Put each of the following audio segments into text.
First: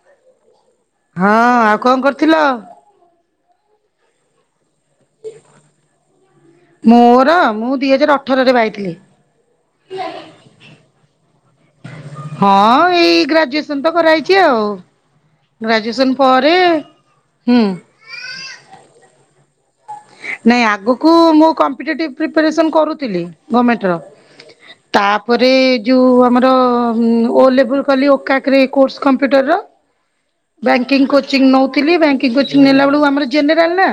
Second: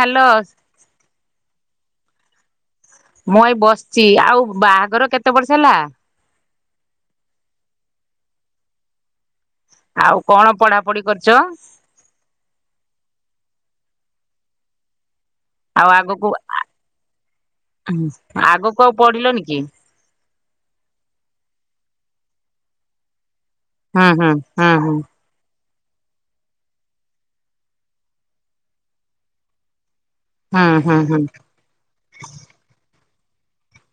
Hello ହଁ ଆ କଣ କରୁଥିଲ? ମୁଁ ଏଇ ବସିଛି ଆଉ ବାହାଘର କେତେ ବର୍ଷ ହେଲା? ମୋର ମୁଁ ଦି ହଜାର ଅଠରରେ ବାହାହେଇଥିଲି। ଆଉ କଣ ପଢାପଢି କରିଛ? ହଁ ଏଇ ଗ୍ରାଜୁଏସନ ତ କରାହେଇଛି ଆଉ। ଆଉ ଗ୍ରାଜୁଏସନ ଆଗକୁ ପରେ ହୁଁ ଆଗକୁ ଆଉ ପଢିଲନି? [unintelligible] ନାଇଁ ଆଗକୁ ମୁଁ କମ୍ପିଟେଟିଭ୍ ପ୍ରିପ୍ଯାରେସନ୍ କରୁଥିଲି। ଗମେଣ୍ଟର ହୁଁ ହୁଁ ହୁଁ ହୁଁ ତାପରେ ଯୋଉ ଆମର‌ ହୁଁ ଓ ଲେବୁଲ କଲି ଓକାକରେ କୋର୍ସ କମ୍ପୁଟରର ହୁଁ ବ୍ୟାଙ୍କିଙ୍ଗ୍ ହୁଁ କୋଚିଙ୍ଗ୍ ନଉଥିଲି ବ୍ୟାଙ୍କିଙ୍ଗ୍ କୋଚିଙ୍ଗ୍ ନେଲା ବେଳକୁ ଆମର୍ ଜେନେରାଲ ନା?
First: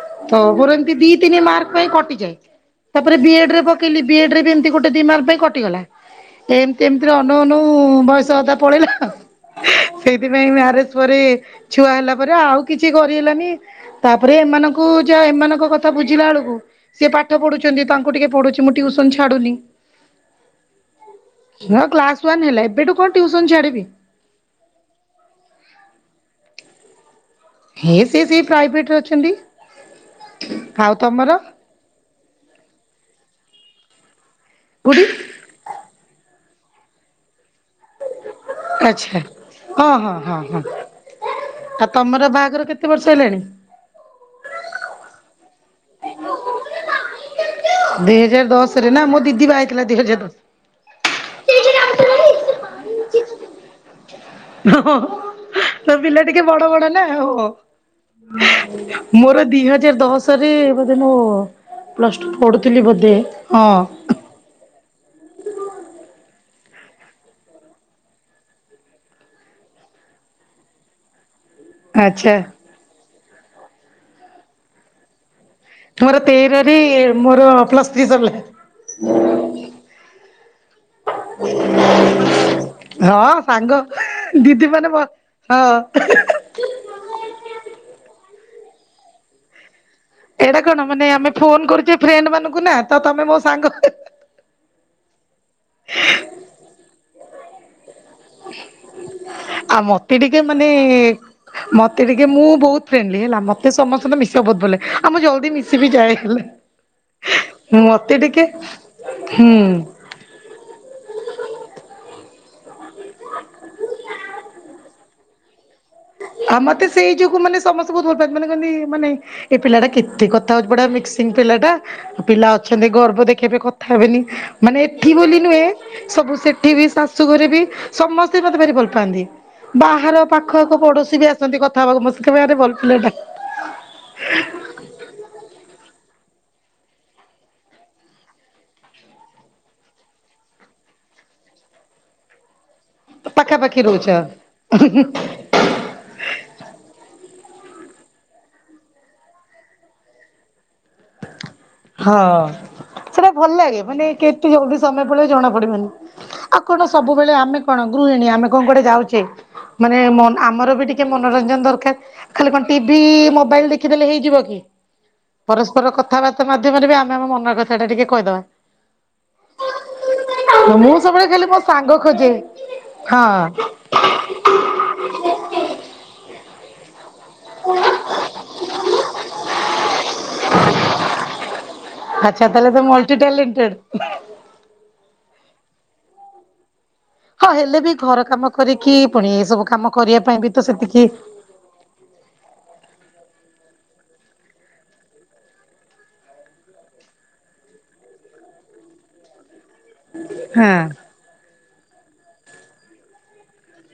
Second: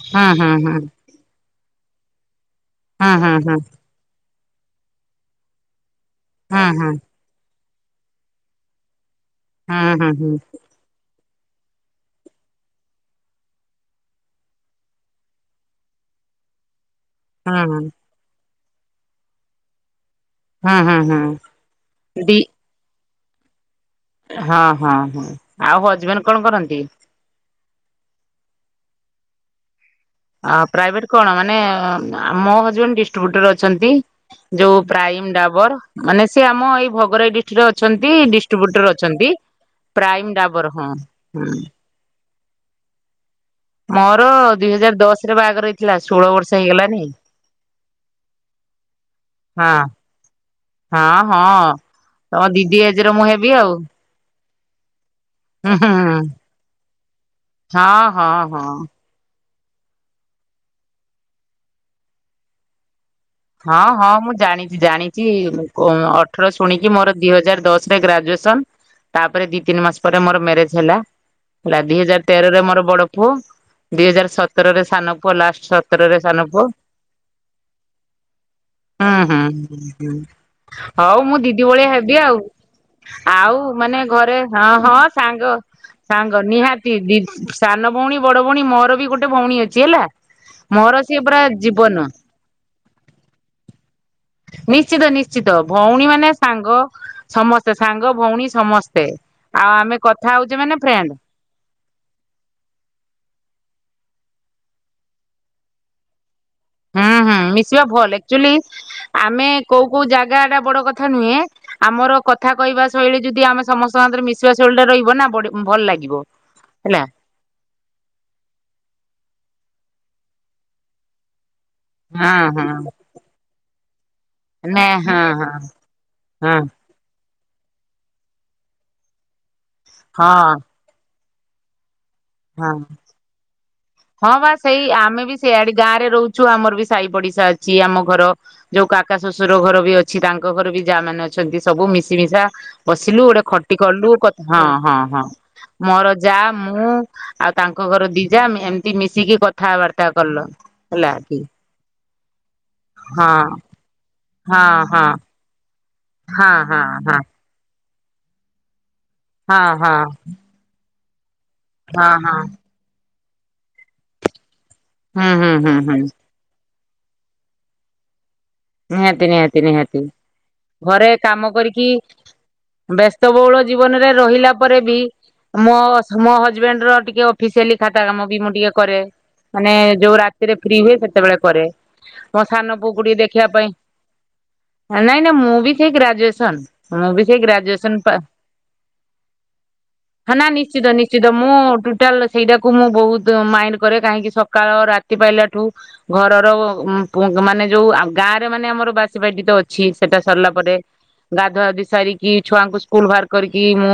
ହୁଁ ହୁଁ ହଉ ହୁଁ ହୁଁ ମୋର ଏମିତି ହୁଁ ଦି ତିନି ମାର୍କ। ପାଇଁ କଟିଯାଏ। ତାପରେ ହୁଁ ବିଏଡ୍ ହୁଁ ହୁଁ ହୁଁ ହୁଁ ରେ ପକେଇଲି ବିଏଡ୍ ରେ। ଏମିତି ଗୋଟେ ଦି ମାାର୍କ ପାଇଁ କଟିଗଲା। ହୁଁ ହୁଁ ଏମତି ଏମିତିରେ ଅନଉ ଉଁ ଉଁ ବୟସ ଅଧା ପଳେଇଲା। ହୁଁ ହୁଁ ହୁଁ। ସେଇଥିପାଇଁ [inaudible] ଛୁଆ ହେଲା ପରେ ଆଉ କିଛି କରିହଲାନି ତାପରେ ଏମାନଙ୍କୁ ଯାହା ଏମାନଙ୍କ କଥା ବୁଝିଲା ବେଳକୁ ସିଏ ପାଠ ପଢୁଛନ୍ତି ତାଙ୍କୁ ଟିକେ ପଢୁଛି ମୁ ଟିଉସନ୍ ଛାଡ଼ୁନି। ହୁଁ ହୁଁ ହୁଁ ହଁ କ୍ଲାସ ଦି ୱାନ୍ ହେଲା ଏବେଠୁ ହ ଟ୍ୟୁସନ ଛାଡ଼ିବି। ହଁ ହଁ ହଁ ଆଉ ହଜବେଣ୍ଡ କଣ କରନ୍ତି? ହେ ସେ ସେ ପ୍ରାଇଭେଟରେ ଅଛନ୍ତି। ଆଉ ପ୍ରାଇଭେଟ ତମର କଣ ମାନେ ମୋ ହଜବେଣ୍ଡ ଡି୍ଷ୍ଟିବ୍ୟୁଟର ଅଛ ଅଛନ୍ତି। ଯୋଉ ବୁଢୀ ପ୍ରାଇମ ଡାବର ମାନେ ସେ ଆମ ଏଇ ଭଗରାଇ ଡିଷ୍ଟ୍ରିକଟ ଅଛି ଡିଷ୍ଟ୍ରିବ୍ୟୁଟର ଆଚ୍ଛା ଅଛନ୍ତି ହଁ ହଁ ପ୍ରାଇମ୍ ହଁ ଡ଼ାବର ହଁ। ଘର କେତେ ବର୍ଷ ହେଲାଣି? ମୋର ଦୁଇ ହଜାର ଦଶ ରେ ବାହାଘର ହେଇଥିଲା ଷୋହଳ ବର୍ଷ ହେଇଗଲାନି। ଦୁଇ ହଜାର ଦଶରେ ନା ମୋ ଦିଦି ବା ହଁ ହେଇଥିଲା ଦୁଇ ହଜାର ଦଶ ହଁ ହଁ ତମ ଦିଦି ଆଜିରେ ମୁଁ ହେବି ଆଉ ହଁ ହଁ। ହୁଁ ତ ହୁଁ ପିଲା ଟିକେ ବଡ ବଡ ନା ହଉ ହଁ ହଁ ହଁ। ମୋର ଦିଇ ହଜାର ଦଶ ରେ ବୋଧେ ମୁଁ ପ୍ଲସ ଟୁ ପଢୁଥିଲି ବୋଧେ ହଁ ହଁ ମୁଁ ଜାଣିଛି ଜାଣିଛି ଶୁଣିକି ମୋର ଦି ହଜାର ଦଶରେ ଗ୍ରାଜୁଏସନ ତାପରେ ଦି ତିନି ମାସ ପରେ ମୋର ମ୍ୟାରେଜ ହେଲା ହେଲା ଦିଇ ହଜାର ଆଚ୍ଛା। ତେରରେ ମୋର ବଡ ପୁଅ ଦିଇ ହଜାର ସତ ରେ ସାନ ପୁଅ ଲାଷ୍ଟ ସତରରେ ମୋର ତେରରେ ମୋର ପ୍ଲସ ଥ୍ରୀ ସ ହଁ ହଉ ମୁଁ ଦିଦି ଭଳିଆ ହେବି ଆଉ ହଁ ଆଉ ସାଙ୍ଗ ମାନେ ଘରେ ଦିଦି ହଁ ମାନେ ବ ହଁ ସାଙ୍ଗ ହଁ ସାଙ୍ଗ ନିହାତି ଦି ସାନ ଭଉଣୀ ବଡ ଭଉଣ ମୋର ବି ଗୋଟେ ଭଉଣୀ ଅଛି। ହେଲା। ଏଇଟା କଣ ମୋର ମାନେ ସିଏ ଆମେ ପୁରା ଫୋନ କରୁଛେ ଜୀବନ ଫ୍ରେଣ୍ଡ ମାନଙ୍କୁ ନା। ତ ତମେ ମୋ ସାଙ୍ଗ। ନିଶ୍ଚିତ ନିଶ୍ଚିତ ଭଉଣୀ ମାନେ ସାଙ୍ଗ ସମସ୍ତେ ସାଙ୍ଗ ଭଉଣୀ ସମସ୍ତେ ଆଉ ଆମେ ମତେ କଥା ଟିକେ ହଉଛେ ମାନେ ଫ୍ରେଣ୍ଡ ମତେ ଟିକେ ମୁଁ ବହୁତ ଫ୍ରେଣ୍ଡଲି ହେଲା ମତେ ସମସ୍ତେଙ୍କ ମି ସ ବହୁତ ଭଲ ଲାଗେ ଆମ ଜଲଦି ମିଶି ବିି ଯାଇ ହେଲେ। ହୁଁ ହୁଁ ମିଶିବା ଭଲ ଏକଚୁଆଲି ଆମେ ହୁଁ କୋଉ କୋଉ ଜାଗା ଟା ବଡ କଥା ନୁହେଁ ଆମର କଥା କହିବା ଶୈଳୀ ଯଦି ଆମେ ସମସ୍ତଙ୍କରେ ମିଶିବା ଶୈଳୀରେ ରହିବ ନା ଭଲ ଲାଗିବ। ଆଉ ମତେ ହେଲା ସେଇ ଯୋଗୁ ମାନେ ସମସ୍ତେ ବହୁତ ଭଲ ପାନ୍ତି ମାନେ କହନ୍ତି ମାନେ ଏ ପିଲା ଟା କେତେ ଠିକ କଥା ହଉଛି ପଡା ମିକ୍ସିଂ ପିଲାଟା ହଁ ପିଲା ହଁ ଅଛନ୍ତି ଗର୍ବ ଦେଖିବେ କଥା ଥାଭିଲି। ନ ମାନେ ଏଠି ହଁ ବୋଲି ହଁ ନୁହେଁ ସବୁ ହଁ ସେଠି ବି ସାସୁ ଘରେ ବି ସମସ୍ତେ ମତେ ଭାରି ଭଲ ପାଆନ୍ତି। ବାହାର ହଁ ପାଖ ପଡୋଶୀ ବି ଆସନ୍ତି କଥା ହବାକୁ ମୋ ଭାରି ହଁ। ଭଲ ପିଲଟା। ହଁ ବା ସେଇ ଆମେ ବି ସେଇଆଡ ଗାଁରେ ରହୁଛୁ ଆମର ବି ସହି ପଡିଶା ଅଛି ଆମ ଘର ଯୋଉ କାକା ଶ୍ୱଶୁର ଘର ବି ଅଛି ତାଙ୍କ ଘର ବି ଯାହା ମାନେ ଅଛନ୍ତି ସବୁ ମିଶି ମିଶା ବସିଲୁ ଗୋଟେ ଖଟି ପାଖାପାଖି କଲୁ ରହୁଛ। ହଁ ହଁ ହଁ ମୋର ଯା ମୁଁ ଆଉ ତାଙ୍କ ଘର ଦିଜା ଏମତି ମିଶିକି କଥାବାର୍ତ୍ତା କଲ ହେଲା। ହଁ। ସେଟା ହଁ ଭଲ ଲାଗେ ମାନେ କେତେ ହଁ ଜଲଦି ସମୟ ହଁ ପଡେଇ ଜଣା ପଡିବନି ହଁ ଆଉ ହଁ କଣ ହଁ ସବୁବେଳେ ଆମେ କଣ ଗୃହିଣୀ ଆମେ କଣ କୁଆଡେ ଯାଉଛ ହଁ ହଁ ମାନେ ଆମର ବି ଟିକେ ମନୋରଞ୍ଜନ ହଁ ଦରକାର ହଁ ଖାଲି କଣ ଟିଭି ମୋବାଇଲ ଦେଖିଦେଲେ ହେଇଯିବ କି। ହୁଁ ହୁଁ ହୁଁ। ପରସ୍ପର ହୁଁ କଥାବାର୍ତ୍ତା। ବି ଆମେ ଆମ ମନ କଥାଟା ଟିକେ କହିଦବା। ନିହାତି ନିହାତି ନିହାତି ମୁଁ ଘରେ ସବୁବେଳେ ଖାଲି କାମ ମୋ କରିକି ସାଙ୍ଗ ଖୋଜେ। ହଁ ବ୍ୟସ୍ତବହୁଳ ଜୀବନରେ ରହିଲା ପରେ ବି ମୋ ମୋ ହଜବେଣ୍ଡର ଟିକେ ଅଫିସିଆଲି ଖାତା କାମ ବି ମୁଁ ଟିକେ କରେ ମାନେ ଯୋଉ ରାତିରେ ଫ୍ରି ହୁଏ ସେତେବେଳେ କରେ ଆଚ୍ଛା ମୋ ତାହେଲେ ସାନ ତ ପୁଅକୁ ମଲ୍ଟି ଟିକେ ଦେଖ [inaudible] ନାଇଁ ନାଇଁ ମୁଁ ବି ଗ୍ରାଜୁଏସନ। ମୁଁ ବି ସେ ହଁ ହେଲେ ବି ଗ୍ରାଜୁଏସନ ଘର ପାସ କାମ କରିକି ପୁଣି ଏ ସବୁ କାମ କରିବା ପାଇଁ ବି ତ ନିଶ୍ଚିତ ସେତିକି ନିଶ୍ଚିତ ମୁଁ ଟୋଟାଲ ସେଇଟାକୁ ମୁଁ ବହୁତ ମାଇଣ୍ଡ କରେ କାହିଁକି ସକାଳ ରାତି ପାଇଲା ଠୁ ଘରର ମାନେ ଯୋଉ ଗାଁରେ ମାନେ ଆମର ବାସି ବାଟି ତ ଅଛି। ଅଛି ସେଟା ସରିଲା ପରେ ହଁ ଗାଧୁଆ ବି ସାରିକି କି ଛୁଆଙ୍କୁ ସ୍କୁଲ ବାହାର କରିକି ମୁଁ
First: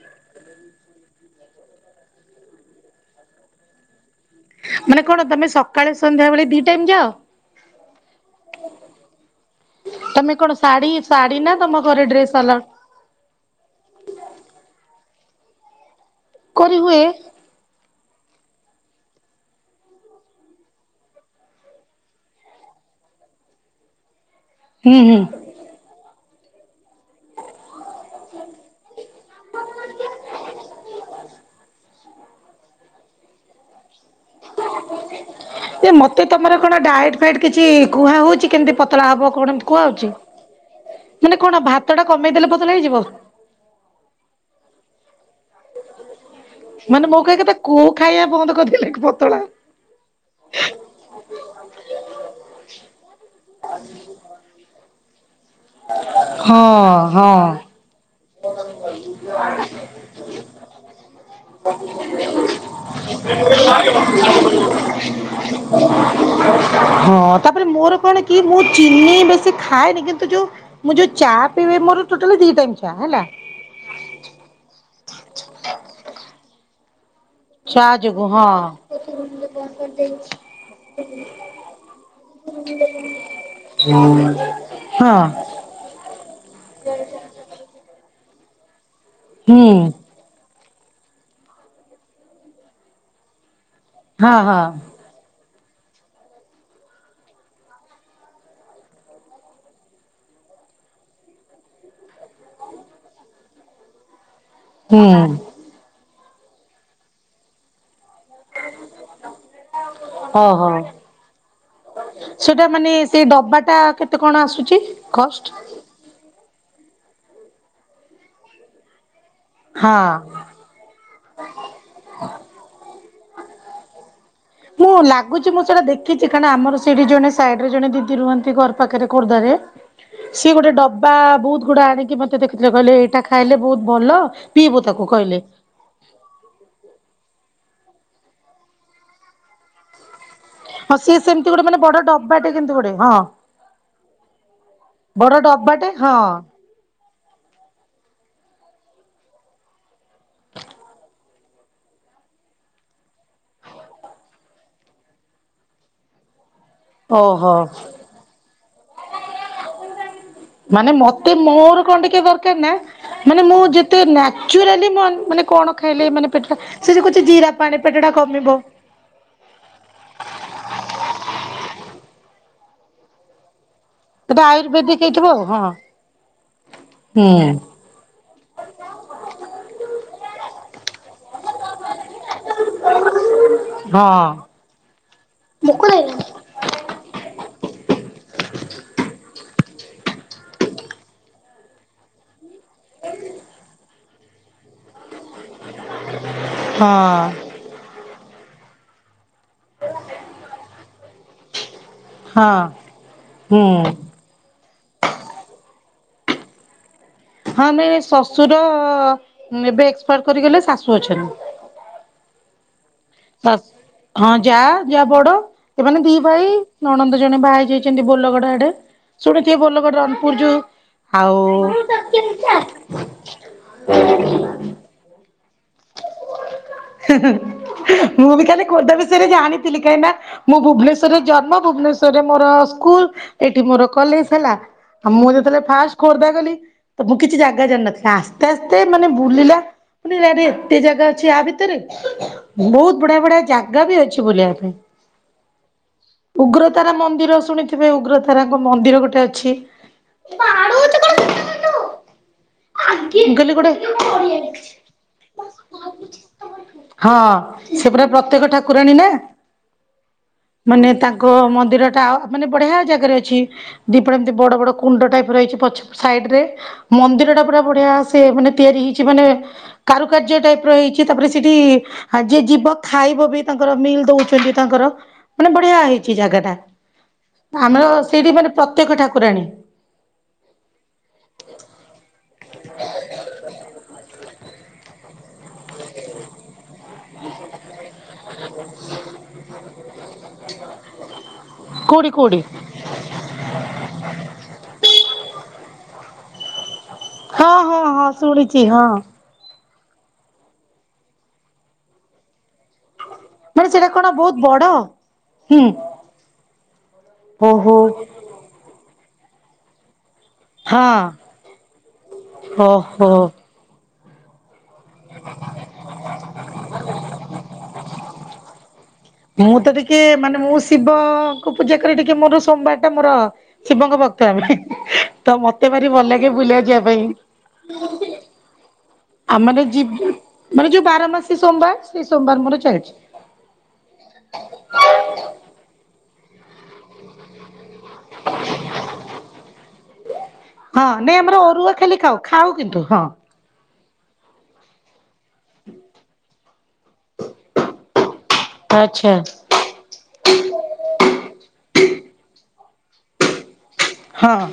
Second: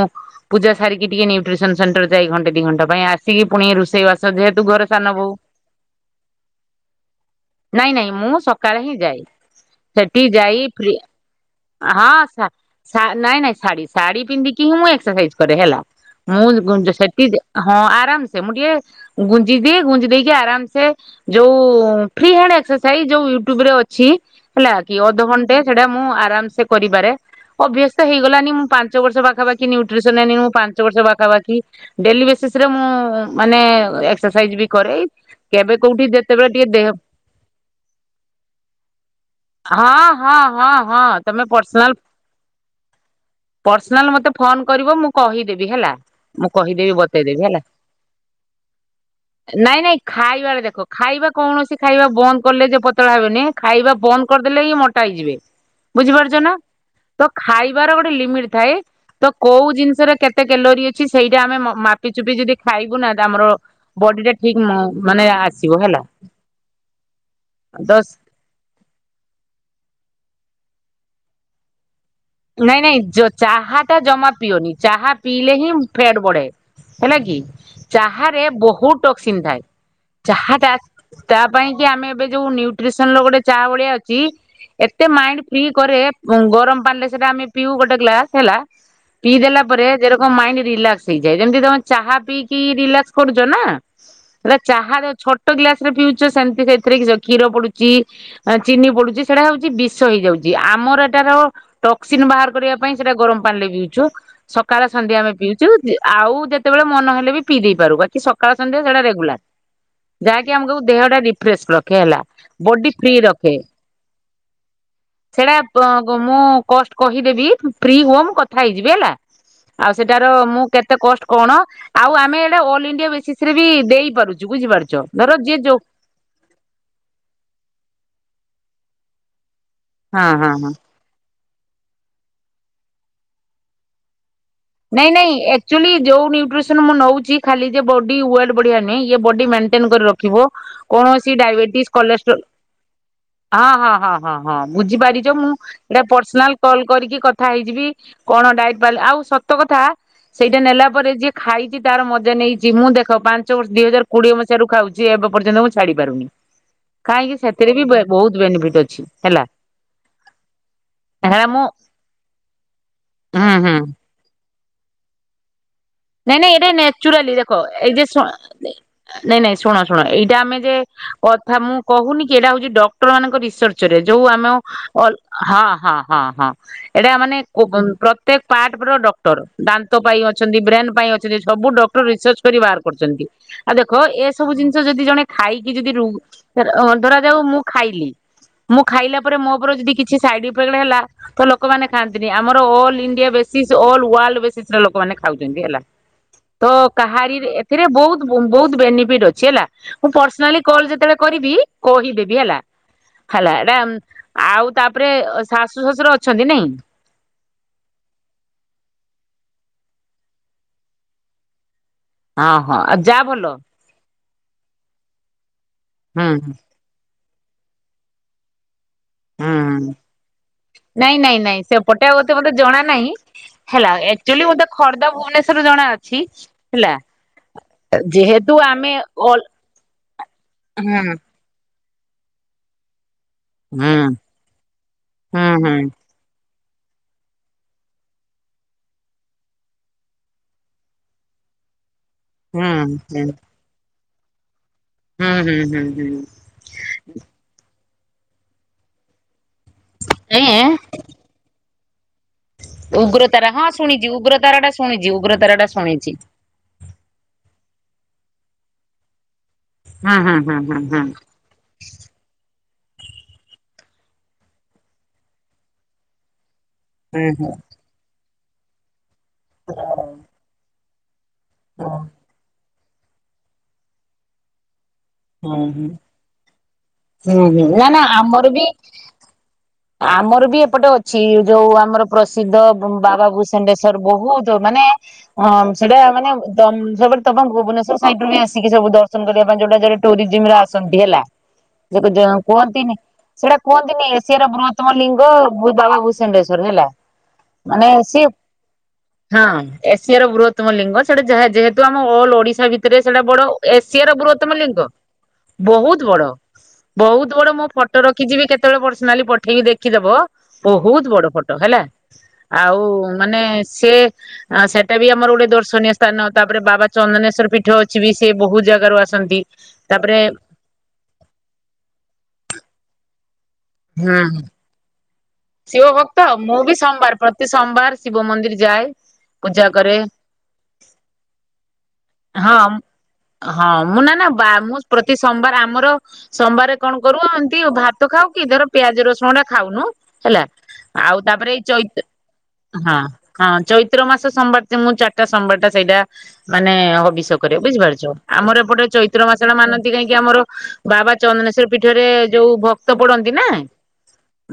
ପୂଜା ସାରିକି ଟିକେ ନ୍ୟୁଟ୍ରିସନ ସେଣ୍ଟର ଯାଇ ଘଣ୍ଟେ ଦି ଘଣ୍ଟା ପାଇଁ ଆସିକି ପୁଣି ରୋଷେଇ ବାସ ଯେହେତୁ ଘରେ ମାନେ ସାନ କଣ ବୋଉ ତମେ ସକାଳେ ସନ୍ଧ୍ୟା ବେଳେ ଦି ଟାଇମ ଯାଅ? ନାଇଁ ନାଇଁ ମୁଁ ସକାଳେ ହିଁ ଯାଏ। ସେଠି ତମେ କଣ ଯାଇ ଶାଢୀ ଫ୍ରି ଶାଢୀ ନା ତମ ଘରେ ହଁ ଡ୍ରେସ ଆଲାଉ ସା ନାଇଁ ନାଇଁ ଶାଢୀ ଶାଢୀ ପିନ୍ଧିକି ମୁଁ ଏକ୍ସରସାଇଜ ଶାଢ଼ୀ ହେଲା। ମୁଁ କରି ଗୁଞ୍ଜେ ହୁଏ? ସେଠି ହଁ ଆରାମସେ। ସେ ମୁଁ ଟିକେ ଗୁଞ୍ଜି ଦିଏ ଗୁଞ୍ଜି ଦେଇକି ଆରାମସେ, ଯୋଉ ଫ୍ରି ହାଣ୍ଡ ଏକ୍ସରସାଇଜ ଯୋଉ ୟୁଟୁବରେ ଅଛି ହେଲା କି ହୁଁ ହୁଁ। ଅଧଘଣ୍ଟେ ସେଇଟା ମୁଁ ଆରାମ ସେ କରିବାରେ ଅଭ୍ୟାସ ତ ହେଇଗଲାନି ମୁଁ ପା ପାଞ୍ଚ ବର୍ଷ ପାଖାପାଖି ନ୍ୟୁଟ୍ରିସନ ହେନିନି ମୁଁ ପାଞ୍ଚ ବର୍ଷ ପାଖାପାଖି ଡେଲି ବେସିସ୍ ରେ ମୁଁ ଉଁ ମାନେ ଏ ଯେ ମତେ ଯେତେବେଳେ ତମର ଟିକେ କଣ ଦେହ ଡାଏଟ ଫାଏଟ କିଛି କୁହା ହଉଛି କେମିତି ପତଳା ହବ କଣ କୁହା ହଉଛି ମାନେ କଣ ଭାତ ପ୍ର଼ଶନାଲ ଟା କମେଇଦେଲେ ପତଳା ହେଇଯିବ? ପ୍ର଼ଶନାଲ ମତେ ଫୋନ କରିବ ମୁଁ କହିଦେବି ହେଲା। ମୁଁ କହିଦେବି ମାନେ ମୋ କହିବା ବତେଇଦେବି କଥା ହେଲା। କୋଉ ଖାଇବା ବନ୍ଦ କରିଦେଲେ ପତଳା ନାଇଁ ନାଇଁ ଖାଇବାରେ ଦେଖ ଖାଇବା କୌଣସି ଖାଇବା ବନ୍ଦ କଲେ ଯେ ପତଳା ହେବନି। ଖାଇବା ବନ୍ଦ କରିଦେଲେ ହିଁ ମୋ ପାଇ ଯିବେ। ବୁଝିପାରୁଛ ନା ହଁ ତ ହଁ। ଖାଇବାର ଗୋଟେ ଲିମିଟ ଥାଏ। ତ କୋଉ ଜିନିଷରେ କେତେ କ୍ୟାଲୋରି ଅଛି ସେଇଟା ଆମେ ମାପି ଚୁପି ଯଦି ଖାଇବୁ ନା ଆମର ବଡି ଟା ଠିକ ମାନେ ଆସିବ ହେଲା ହଁ ତାପରେ ମୋର ତ କଣ କି ମୁଁ ଚିନି ବେଶୀ ଖାଏନି। କିନ୍ତୁ ଯୋଉ ମୁଁ ଯୋଉ ଚା ପିଇବି ମୋର ଟୋଟାଲି ଦି ଟାଇମ୍ସ। ନାଇଁ ନାଇଁ ଯ ଚାହା ଟା ଜମା ପିଅନି। ଚାହା ପିଇଲେ ହିଁ ଫେଟ୍ ବଢେ। [inaudible] ହେଲା କି ଚା ଯୋଗୁ ଚାହାରେ ହଁ। ବହୁତ ଟକ୍ସିନ୍ ଥାଏ। ଚାହାଟା ତା ପାଇଁ କି ଆମେ ଏବେ ଯୋଉ ନ୍ୟୁଟ୍ରିସନ ର ଗୋଟେ ଚା ଭଳିଆ ଅଛି। ଏତେ ହଁ ମାଇଣ୍ଡ୍ ଫ୍ରି କରେ ଗରମ ପାଣିଲେ ପିଉ ଗୋଟେ ଗ୍ଲାସ ହେଲା। ପିଇ ଦେଲା ହୁଁ ପରେ ଜେରକମ ମାଇଣ୍ଡ୍ ରିଲାକ୍ସ ହେଇଯାଏ। ଯେମିତି ତମେ ଚାହା ପିଇକି ରିଲାକ୍ସ କରୁଛ ନା। ହଁ ଏଟା ହଁ ଚାହାର ଛୋଟ ଛୋଟ ଗ୍ଲାସ ରେ ପିଉଛ। ସେମତି ସେଥିରେ କି କ୍ଷୀର ପଡୁଛି, ଚିନି ପଡୁଛି, ସେଇଟା ହଉଛି ବିଷ ହେଇଯାଉଛି। ଆମର ଏଟାର ଟକ୍ସିନ ବାହାର କରିବା ପାଇଁ ସେଇଟା ଗରମ ପାଣିଲେ ପିଉଛୁ। ସକାଳେ ହୁଁ ସନ୍ଧ୍ୟା ଆମେ ପିଉଚୁ। ଆଉ ଯେତେବେଳେ ମନ ହେଲେ ବି ପିଇ ଦେଇପାରୁ। ବା କି ସକାଳ ସନ୍ଧ୍ୟା ସେଟା ରେଗୁଲାର ଯାହାକି ଆମକୁ ଓହୋ। ଦେହଟା ରିଫ୍ରେସ ରଖେ ହେଲା ସେଇଟା ମାନେ ବଡି ଫ୍ରି ସେଇ ରଖେ। ଡବାଟା କେତେ କଣ ଆସୁଛି କଷ୍ଟ? ସେଟା ପ ମୁଁ କଷ୍ଟ୍ କହିଦେବି ଫ୍ରି ହୁଅ ମୁଁ କଥା ହେଇଯିବି ହେଲା। ଆଉ ହଁ। ସେଟାର ମୁଁ କେତେ କଷ୍ଟ୍ କଣ ଆଉ ଆମେ ଏଇଟା ଅଲ୍ ଇଣ୍ଡିଆ ବେସିସ୍ ସେରା ବି ଦେଇ ପାରୁଛି। ମୁଁ ଲାଗୁଛି ମୁଁ ସେଇଟା ଦେଖିଛି କାଣ ଆମର ସେଇଠି ଜଣେ ସାଇଡ଼ରେ ଜଣେ ଦିଦି ରୁହନ୍ତି ଘର୍ ପାଖେରେ ଖୋର୍ଦ୍ଧାରେ। ହଁ ହଁ ସିଏ ହଁ ଗୋଟେ ଡବା ବହୁତ୍ ଗୁଡା ଆଣିକି ମତେ ଦେଖଥିଲେ କହିଲେ ଏଇଟା ଖାଇଲେ ବହୁତ ଭଲ। ପିଇବୁ ତାକୁ ନାଇଁ ନାଇଁ କହିଲେ ଏକ୍ଚୁଆଲି ଯୋଉ ନ୍ୟୁଟ୍ରିସନ୍ ମୁଁ ନଉଛି ଖାଲି [inaudible] ବଡି ୱେଟ୍ ବଢିଆ ନାହିଁ, ଇଏ ବଡି ମେଣ୍ଟେନ୍ କରି ରଖ୍ ରଖିବ, ହଁ ସିଏ କୌଣସି ସେମିତି ଗୋଟେ ମାନେ ଡାଇବେଟିସ୍ ବଡ କୋଲେଷ୍ଟର ଡବାଟେ କିନ୍ତୁ ଗୋଟେ ହଁ। ହଁ ହଁ ହଁ ହଁ ବଡ ବୁଝିପାରିଛ ମୁଁ ଡବାଟେ ଏଟା ହଁ ପର୍ସନାଲ୍ କଲ୍ କରିକି କ କଥା ହେଇଯିବି କଣ ଡାଇଟ୍ ପାଲ୍ ଆଉ ସ ତ କଥା ସେଇଟା ନେଲା ପରେ ଯିଏ। ଖାଇଛି ତାର ମଜା ନେଇଛି ମୁଁ ଦେଖ ପାଞ୍ଚ ବର୍ଷ ଦିଇ ହଜାର କୋଡିଏ ମସିହାରୁ ଖାଉଛି ଏବେ ପର୍ଯ୍ୟନ୍ତ ମୁଁ ଛାଡି ପାରୁନି। କାହିଁକି ସେଥିରେ ଓହୋଃ, ବି ବହୁତ ବେନିଫିଟ ଅଛି ହେଲା ମାନେ ମତେ ହେଲା ମୁଁ ମୋର କଣ ଟିକେ ଦରକାର ନା ମାନେ ହୁଁ ମୁଁ ହୁଁ ଯେତେ ନ୍ୟା ଚୁରାଲି ମନ୍ ମାନେ କଣ ଖା ନାଇଁ ନାଇଁ ଏଇଟା ନ୍ୟାଚୁରାଲି ଦେଖ ଏଇ ପେଟ ଯେ‌ ଟା ଶୁଣ‌ କମିବ ନାଇଁ ନାଇଁ ଶୁଣ ଶୁଣ ଏଇଟା ଆମେ ଯେ ଅ [unintelligible] ମୁଁ କହୁନି କି ଏଇଟା ହଉଛି ଡକ୍ଟରମାନଙ୍କ ରିସର୍ଚ [unintelligible] ଯୋଉ ସେଟା ଆମ ଆୟୁର୍ବେଦିକ ଅଳ୍ ହେଇଥିବ ଆଉ ହଁ ହଁ ହଁ ହଁ ଏଟା ହୁଁ ମାନେ କୋ ପ୍ରତ୍ୟେକ ପାର୍ଟର ଡକ୍ଟର, ଦାନ୍ତ ପାଇଁ ଅଛନ୍ତି ବ୍ରେନ୍ ପାଇଁ ଅଛନ୍ତି ସବୁ ଡକ୍ [inaudible] ରିସର୍ଚ୍ଚ କରି ବାହାର କରିଛନ୍ତି ଆଉ ଦେଖ ହଁ। ଏ ସବୁ ଜିନିଷ ଯଦି ଜଣେ ଖାଇକି ଯଦି ମୁକୁଳା ରୋ ହେଇଗଲା। ଧରାଯାଉ ମୁଁ ଖାଇଲି ମୁଁ ଖାଇଲା ପରେ ମୋ ଉପରେ ଯଦି କିଛି ସାଇଡ୍ ଇଫେକ୍ଟ୍ ହେଲା ତ ଲୋକମାନେ ଖାଆନ୍ତିନି ଆମର all India basis all world ବେସିସରେ ଲୋକମାନେ ଖାଉଛନ୍ତି ହେଲା। ତ ହଁ କାହାରିରେ ଏଥିରେ ବହୁତ୍ ବୋ ବହୁତ ବେନିଫିଟ୍ ଅ ଛି ହେଲା ମୁଁ ପର୍ସନାଲି କଲ୍‌ ଯେ [unintelligible] ବେଳେ କରିବି କହିଦେବି ହଁ ହେଲା, ହେଲା ହୁଁ ଏଟା ଆଉ ତାପରେ ଶାଶ୍ ଶାଶୁ ଶଶୁର ଅଛନ୍ତି ନାଇଁ? ହଁ ନାଇଁ ଶଶୁରଅଅ ଏବେ ଏକ୍ସଫାୟାଡ୍ କରିଗଲେ ଶାଶୁ ଅଛନ୍ତି। ହଁ ହଁ ଆଜ୍ ଯାଆ ଭଲ? ଶାଶୁ ହଁ ଯାଆ ଯାଆ ବଡ। ଏମାନେ ଦି ହୁଁ ଭାଇ ନଣନ୍ଦ [inaudible] ଜଣେ ଭାଇ ଯାଇଛନ୍ତି ବୋଲଗଡ ଆଡେ। ହୁଁ ଶୁଣିଥିବେ ହୁଁ ବୋଲଗଡ ରଣପୁର ଯୋଉ ନାଇଁ ନାଇଁ ନାଇଁ ସେପଟେ ଆଉ ମତେ ଆଉ ଜଣା ନାହିଁ ହେଲା, ଆକ୍ଚୁଆଲି ମତେ ଖୋର୍ଦ୍ଧା ଭୁବନେ ହୁଁ ହୁଁ ହୁଁ ମୁଁ ବି ଯେହେତୁ ଖାଲି ଆମେ ଖୋର୍ଦ୍ଧା ବିଷୟରେ ଅଲ ଜାଣିଥିଲି କାଇଁ ନା ମୁଁ ହୁଁ ଭୁବନେଶ୍ବରରେ ଜନ୍ମ ଭୁବନେଶ୍ [unintelligible] ରେ ମୋର ସ୍କୁଲ୍ ଏଇଠି ହୁଁ ମୋର ହୁଁ ହୁଁ। କଲେଜ ହେଲା ଆଉ ମୁଁ ହୁଁ ଯେତେବେଳେ ହୁଁ ଫାଷ୍ଟ ଖୋର୍ଦ୍ଧା ଗଲି ତ ମୁଁ କିଛି ଜାଗା ଜାଣିିନଥିଲି ଆସ୍ତେ ଆସ୍ତେ ମାନେ ବୁଲିଲା କେତେ ଜାଗା ଅଛି ଆ ଭିତରେ ବହୁତ ବଢିଆ ବଢିଆ ହୁଁ ଜାଗା ବି ଅ କିଛି ବୁଲିବା ପାଇଁ ହୁଁ ହୁଁ ହୁଁ ଉଗ୍ରତାର ମନ୍ଦିର ଶୁଣିିକି ସେଥିପାଇଁ ଉଗ୍ରତାରାଙ୍କ ମନ୍ଦିର ଗୋଟେ ଅଛି। ମୁଁ ନାଇଁ ଉଗ୍ରତାରା କହିଲି ହଁ ଗୋଟେ ଶୁଣିଛି ଉଗ୍ରତାରା ଟା ଶୁଣିଛି ଉଗ୍ର ତାର ଟା ଶୁଣିଛି। ହଁ ସେ ପୁରା ପ୍ରତ୍ୟେକ ଠାକୁରାଣୀ ନା ହଁ ହଁ ହଁ ହଁ ମାନେ ହଁ। ତାଙ୍କ ମନ୍ଦିର ଟା ମାନେ ବଢିଆ ଜାଗାରେ ଅଛି। ଦିପଟା ଏମିତି ବଡ ବଡ କୁଣ୍ଡ ଟାଇପ ରହିଛି ପଛ ସାଇଡ ରେ ହୁଁ ମନ୍ଦିର ଟା ହୁଁ। ପୁରା ବଢିଆ ଆସ ସେ ମାନେ ତିଆରି କି ମାନେ ଟାଇପ ର ହେଇଛି ତାପରେ ସେଠି ଯିଏ ଯବ ଖାଇବ ବି ତାଙ୍କର ମିଲ୍ ଦଉଛନ୍ତି ତାଙ୍କର ମାନେ ହୁଁ ବଢିଆ ହୁଁ ହେଇଛି ଜାଗା ଟା ହୁଁ ହୁଁ ନା ଆମର ନା ସେଇଠି ଆମର ମାନେ ବି ପ୍ରତ୍ୟେକ ଠାକୁରାଣୀ ଆମର ବି ଏପଟେ ଅଛି ଯୋଉ ଆମର ପ୍ରସିଦ୍ଧ ବାବା ଭୂସଣ୍ଡେଶ୍ଵର ବହୁତ ମାନେ ହଁ ସେଟା ମାନେ ସେଟ ତମ ଭୁବନେଶ୍ଵର ସାଇୁ ବି ଆସିକି ସବୁ ଦର୍ଶନ କରିବା ପାଇଁ ଯୋଉଟା ଯୋଟ ଟୁରିଜିମରେ ଆସନ୍ତି ହେଲା କୋଉଠି କୋଉଠି? କୁହନ୍ତିନି ସେଇଟା କୁହନ୍ତିନି ତମ ଲିଙ୍ଗ ବାବା ଭୂସେଣ୍ଡେଶ୍ଵର ହେଲା ହଁ ହଁ ମାନେ ହଁ ସିଏ ଶୁଣିଛି ହଁ। ହଁ ଏସିଆର ବୃହତମ ଲିଙ୍ଗ ସେଟା ଯାହା ଯେହେତୁ ଆମ ଅ ଓଡିଶା ଭିତ ସେଟା ବଡ ମାନେ ସେଇଟା କଣ ଏସିଆର ବହୁତ ବୃହତମ ବଡ? ଲଙ୍ଗ ହୁଁ ବହୁତ ବଡ ବହୁତ ବଡ ମୁଁ ଓହୋ ଫଟୋ ରଖିଯିବି କେତେବେଳେ ବର୍ଷ କାଲି ପଠେଇକି ଦେଖିଦବ ବହୁତ ବଡ ହଁ ଫଟୋ ହେଲା ଆଉ ଓହୋ। ମାନେ ସେ ହଁ ସେଇଟା ବି ଆମର ଗୋଟେ ଦର୍ଶନୀୟ ସ୍ଥାନ ତାପରେ ବାବା ଚନ୍ଦନେଶ୍ଵର ପୀଠ ଅଛି। ବି ସେ ବହୁତ ଜାଗାରୁ ଅସିଛି। ମୁଁ ତ ଟିକେ ମାନେ ମୁଁ ଶିବଙ୍କୁ ପୂଜା କରି ଟିକେ ମୋର ସୋମବାର ଟା ମୋର ଶିବଙ୍କ ହୁଁ ଭକ୍ତ ଆମେ ତ ମତେ ଭାରି ଶିବ ଭଲ ଭକ୍ତ ଲାଗେ ମୁଁ ବୁଲିବାକୁ ବି ଯିବା ପାଇଁ ସୋମବାର ପ୍ରତି ସୋମବାର ଶିବ ମନ୍ଦିର୍ ଯାଏ ଆମ୍ ମାନେ ପୂଜା କରେ ଯିବି ଏଇ ଯୋଉ ବାର ମାସି ସୋମବାର୍ ସେଇ ସୋମବାର୍ ହଁ ମୋର ଚାଲିଛି ହଁ ମୁଁ ନା ନା ବା ମୁଁ ପ୍ରତି ସୋମବାର ଆମର ସୋମବାରେ କଣ କରୁ ଏମିତି ଭାତ ଖାଉ କି ଧର ପିଆଜ ରସୁଣ ଟା ଖାଉନୁ ହେଲା। ହଁ ଆଉ ନାଇଁ ଆମର ତାପରେ ଏଇ ଅରୁଆ ଚୈତ ଖାଲି ଖାଉ ଖାଉ କିନ୍ତୁ ହଁ ତ୍ର ମାସ ସୋମବାର୍ ତା ମୁଁ [inaudible] ଟା ସମ୍ବର ଟା ସେଇଟା ମାନେ ହବିଷ କରେ ବୁଝିପାରୁଛ, ଆମର ଏପଟେ ଆଚ୍ଛା। ଚୈତ୍ର ମାସରେ ମାନନ୍ତି କାହିଁକି ଆମର ବାବା ଚନ୍ଦନେଶ୍ଵର ପୀଠରେ ଯୋଉ ଭ ତ ପୋଡନ୍ତି ନା ହଁ ।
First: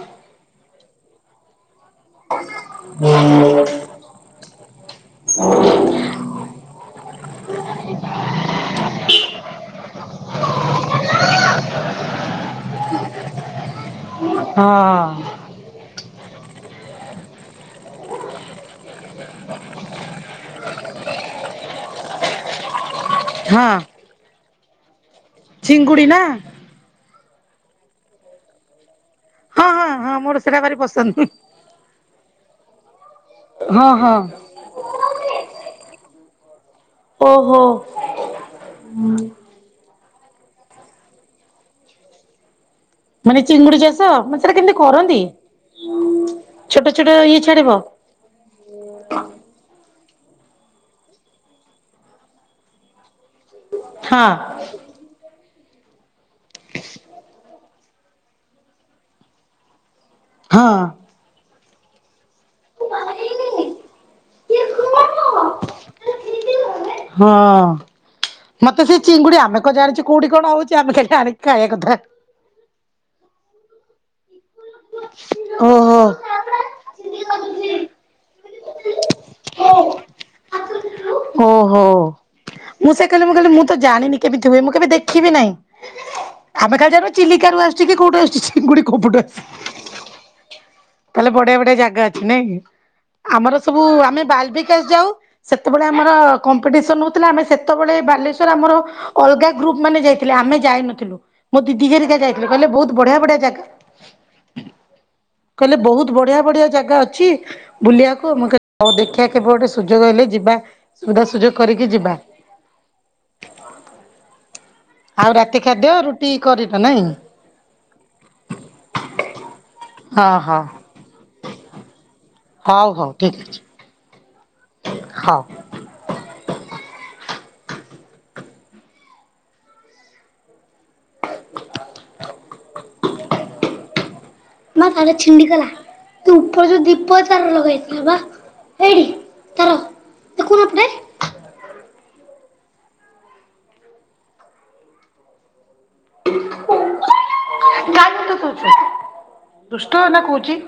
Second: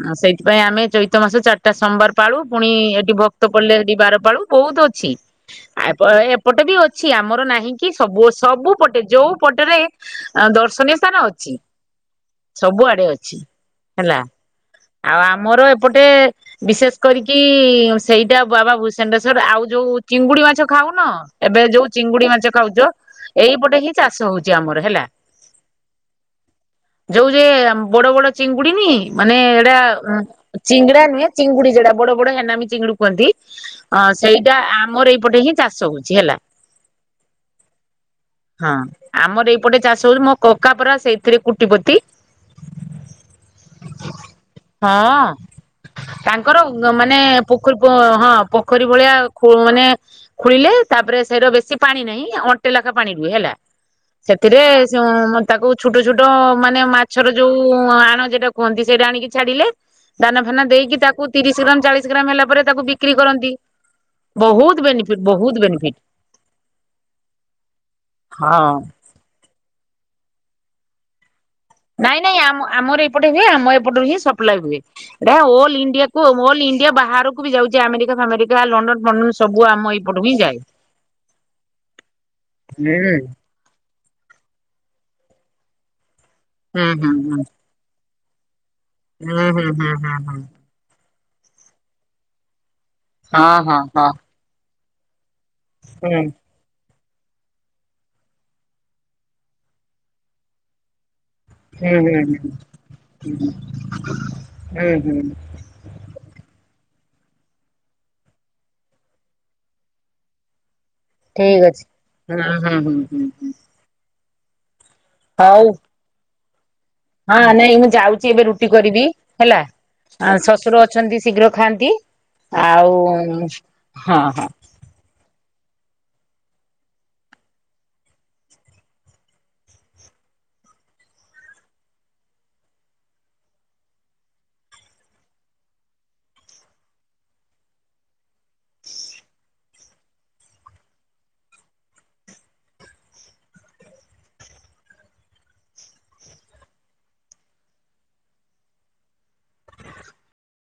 ଆମେ ଚୈିତ ମାସରେ ଚା ଏଟା ସୋମବାର ପାଳୁ ପୁଣି ଏଠି ଭକ୍ତ ପଡିଲେ ଏଠି ବାର ପାଳୁ ବହୁତ ଅଛି ଏପଟେ ବି ଅଛି ଆମର ନାହିଁ କି ସବୁ ସବୁ ପଟେ ଯୋଉ ପଟେରେ ଦର୍ଶନୀୟ ସ୍ଥାନ ଅଛି ସବୁଆଡେ ଅଛି ହେଲା ହଁ ଆଉ ଆମର ଏପଟେ ବିଶେଷ କରିକି ସେଇଟା ବାବା ବ ଭୂଷଣ୍ଡେଶ୍ଵର ଆଉ ଯୋଉ ଚିଙ୍ଗୁଡି ମାଛ ଖାଉନି ଖାଉନ ଏବେ ଯୋଉ ଚିଙ୍ଗୁଡି ମାଛ ଖାଉଛ ହଁ ଏଇପଟେ ହିଁ ଚାଷ ହଉଛି । ଚି ଆମର ହେଲା । ଚିଙ୍ଗୁଡି ନା ଯୋଉ ଯେ ବଡ ବଡ ଚିଙ୍ଗୁଡି ନି ମାନେ ହଁ ଏଇଡା ହଁ ହଁ ମୋର ସେଇଟା ଭାରି ଚିଙ୍ଗଡା ପସନ୍ଦ ନୁହେଁ ଚିଙ୍ଗୁଡି ଯେଟା ବଡ ବଡ ହେନାମି ଚିଙ୍ଗୁଡି କୁହନ୍ତି ହଁ ଅ ହଁ। ସେଇଟା ଆମର ଏଇପଟେ ହିଁ ଚାଷ ହଉଛି ହେଲା। ଓହୋ। ହଁ ଆମର ଏଇପଟେ ଚାଷ ମୋ କକା ପରା ସେଇଥିରେ କୋଟିପତି। ମାନେ ଚିଙ୍ଗୁଡି ଚାଷ? ସେଟା କେମିତି କରନ୍ତି? ହଁ ତାଙ୍କର ଛୋଟ ଛୋଟ ମାନେ ଇଏ ଛାଡିବ ପୋଖରୀ କ ହଁ ପୋଖରୀ ଭଳିଆ ମାନେ ଖୋଳିଲେ ତାପରେ ସେଇର ବେଶୀ ପାଣି ନାହିଁ ଅଣ୍ଟେ ଲେଖା ପାଣି ହେଲା ହଁ ସେଥିରେ ସେ ତାକୁ ଛୋଟ ଛୋଟ ମାନେ ମାଛର ଯୋଉ ଆଣ ଯୋଉଟାକୁ କୁହନ୍ତି ସେଇଟା ଆଣିକି ଛାଡ଼ିଲେ ଦାନା ଫାନା ହଁ। ଦେଇକି ତାକୁ ତିରିଶ ଶ ଗ୍ରାମ୍ ଚାଳିଶ ଗ୍ରାମ୍ ହେଲା ପରେ ତାକୁ ବିକ୍ରି କରନ୍ତି ବହୁତ ବେନିଫିଟ୍ ବହୁତ ବେନିଫିଟ୍ । ହଁ ମତେ ସେ ଚିଙ୍ଗୁଡି ଆମେ କଣ ଜାଣିଛୁ କୋଉଠି କଣ ହଉଛି ଆମେ କାଇଁ ଜାଣିବୁ। ନାଇଁ ନାଇଁ ଆମ ଆମର ଏପଟେ ହୁଏ ଆମ ଏପଟରୁ ହିଁ ସପ୍ଲାଏ ହୁଏ ଏଇଟା ଅଲ୍ ଓହୋ। ଇଣ୍ଡିଆକୁ ଅଲ ଇଣ୍ଡିଆ ବାହାରକୁ ବି ଯାଉଛି ଆମେରିକା ଫାମେରିକା ଲଣ୍ଡନ ଫଣ୍ଡନ ସବୁ ଆମ ଏଇପଟ ହିଁ ଯାଏ ଓହୋ ମୁଁ ସେ ହୁଁ। କହିଲି ମୁଁ କହିଲି ମୁଁ ତ ଜାଣିନି କେମିତି ହୁଏ ମୁଁ କେବେ ଦେଖିବି ନାହିଁ। ଆମେ ହୁଁ ଖାଲି ଜାଣିଛୁ ହୁଁ ହୁଁ ଚିଲିକାରୁ ଆସୁଛି କି କୋଉଠି ଆସୁଚି ହୁଁ ହୁଁ ହୁଁ ହୁଁ ହୁଁ। ତାହେଲେ ବଢିଆ ବଢିଆ ଜାଗା ଅଛି ନାଇଁ କି। ଆମର ହଁ ହଁ ସବୁ ହଁ ଆମେ ବାଲବିକ ଯାଉ ସେତେବେଳେ ଆମର ହୁଁ ହୁଁ କମ୍ପିଟିସନ ହଉଛି। ଆମେ ସେତେବେଳେ ବାଲେଶ୍ୱର ଆମର ଅଲଗା ଗ୍ରୁପ ମାନେ ଯାଇଥିଲେ ଆମେ ଯାଇନଥିଲୁ। ମଁ ଦିଦି ଜର ହୁଁ ଯା ହୁଁ ଯାଇଥିଲି କହିଲେ ବହୁତ ବଢିଆ ବଢିଆ ଜାଗା ହୁଁ ହୁଁ କହିଲେ ବହୁତ ବଢିଆ ବଢିଆ ଜାଗା। ଅଛି। ବୁଲିବାକୁ ଆମ ଦେଖିବା କେବେ ଗୋଟେ ସୁଯୋଗ ହେଲେ ଯିବା। ସୁବିଧା ସୁଯୋଗ ଠିକ ଅଛି କରିକି ଯିବା ହୁଁ ହୁଁ ହୁଁ ହୁଁ ହୁଁ। ଆଉ ରାତି ହଉ ଖାଦ୍ୟ ରୁଟି କରିିବ। ହଁ ନାଇଁ ମୁଁ ଯାଉଛି ଏବେ ରୁଟି କରିବି ହେଲା ହଁ ହଁ ଶଶୁର ଅଛନ୍ତି ଶୀଘ୍ର ଖାଆନ୍ତି। ଆଉ ହଁ ହଁ। ହଁ। [inaudible] ମା ତାର ଛିଣ୍ଡିଗଲା ତ ଉପର ଯୋଉ ଦୀପ ତାର ଲଗେଇାଇଥିଲା ବା ଏଇଠି ତାର କନପ [inaudible] କା ତ କହୁଛୁ ଦୁଷ୍ଟ ନା କହୁଛି।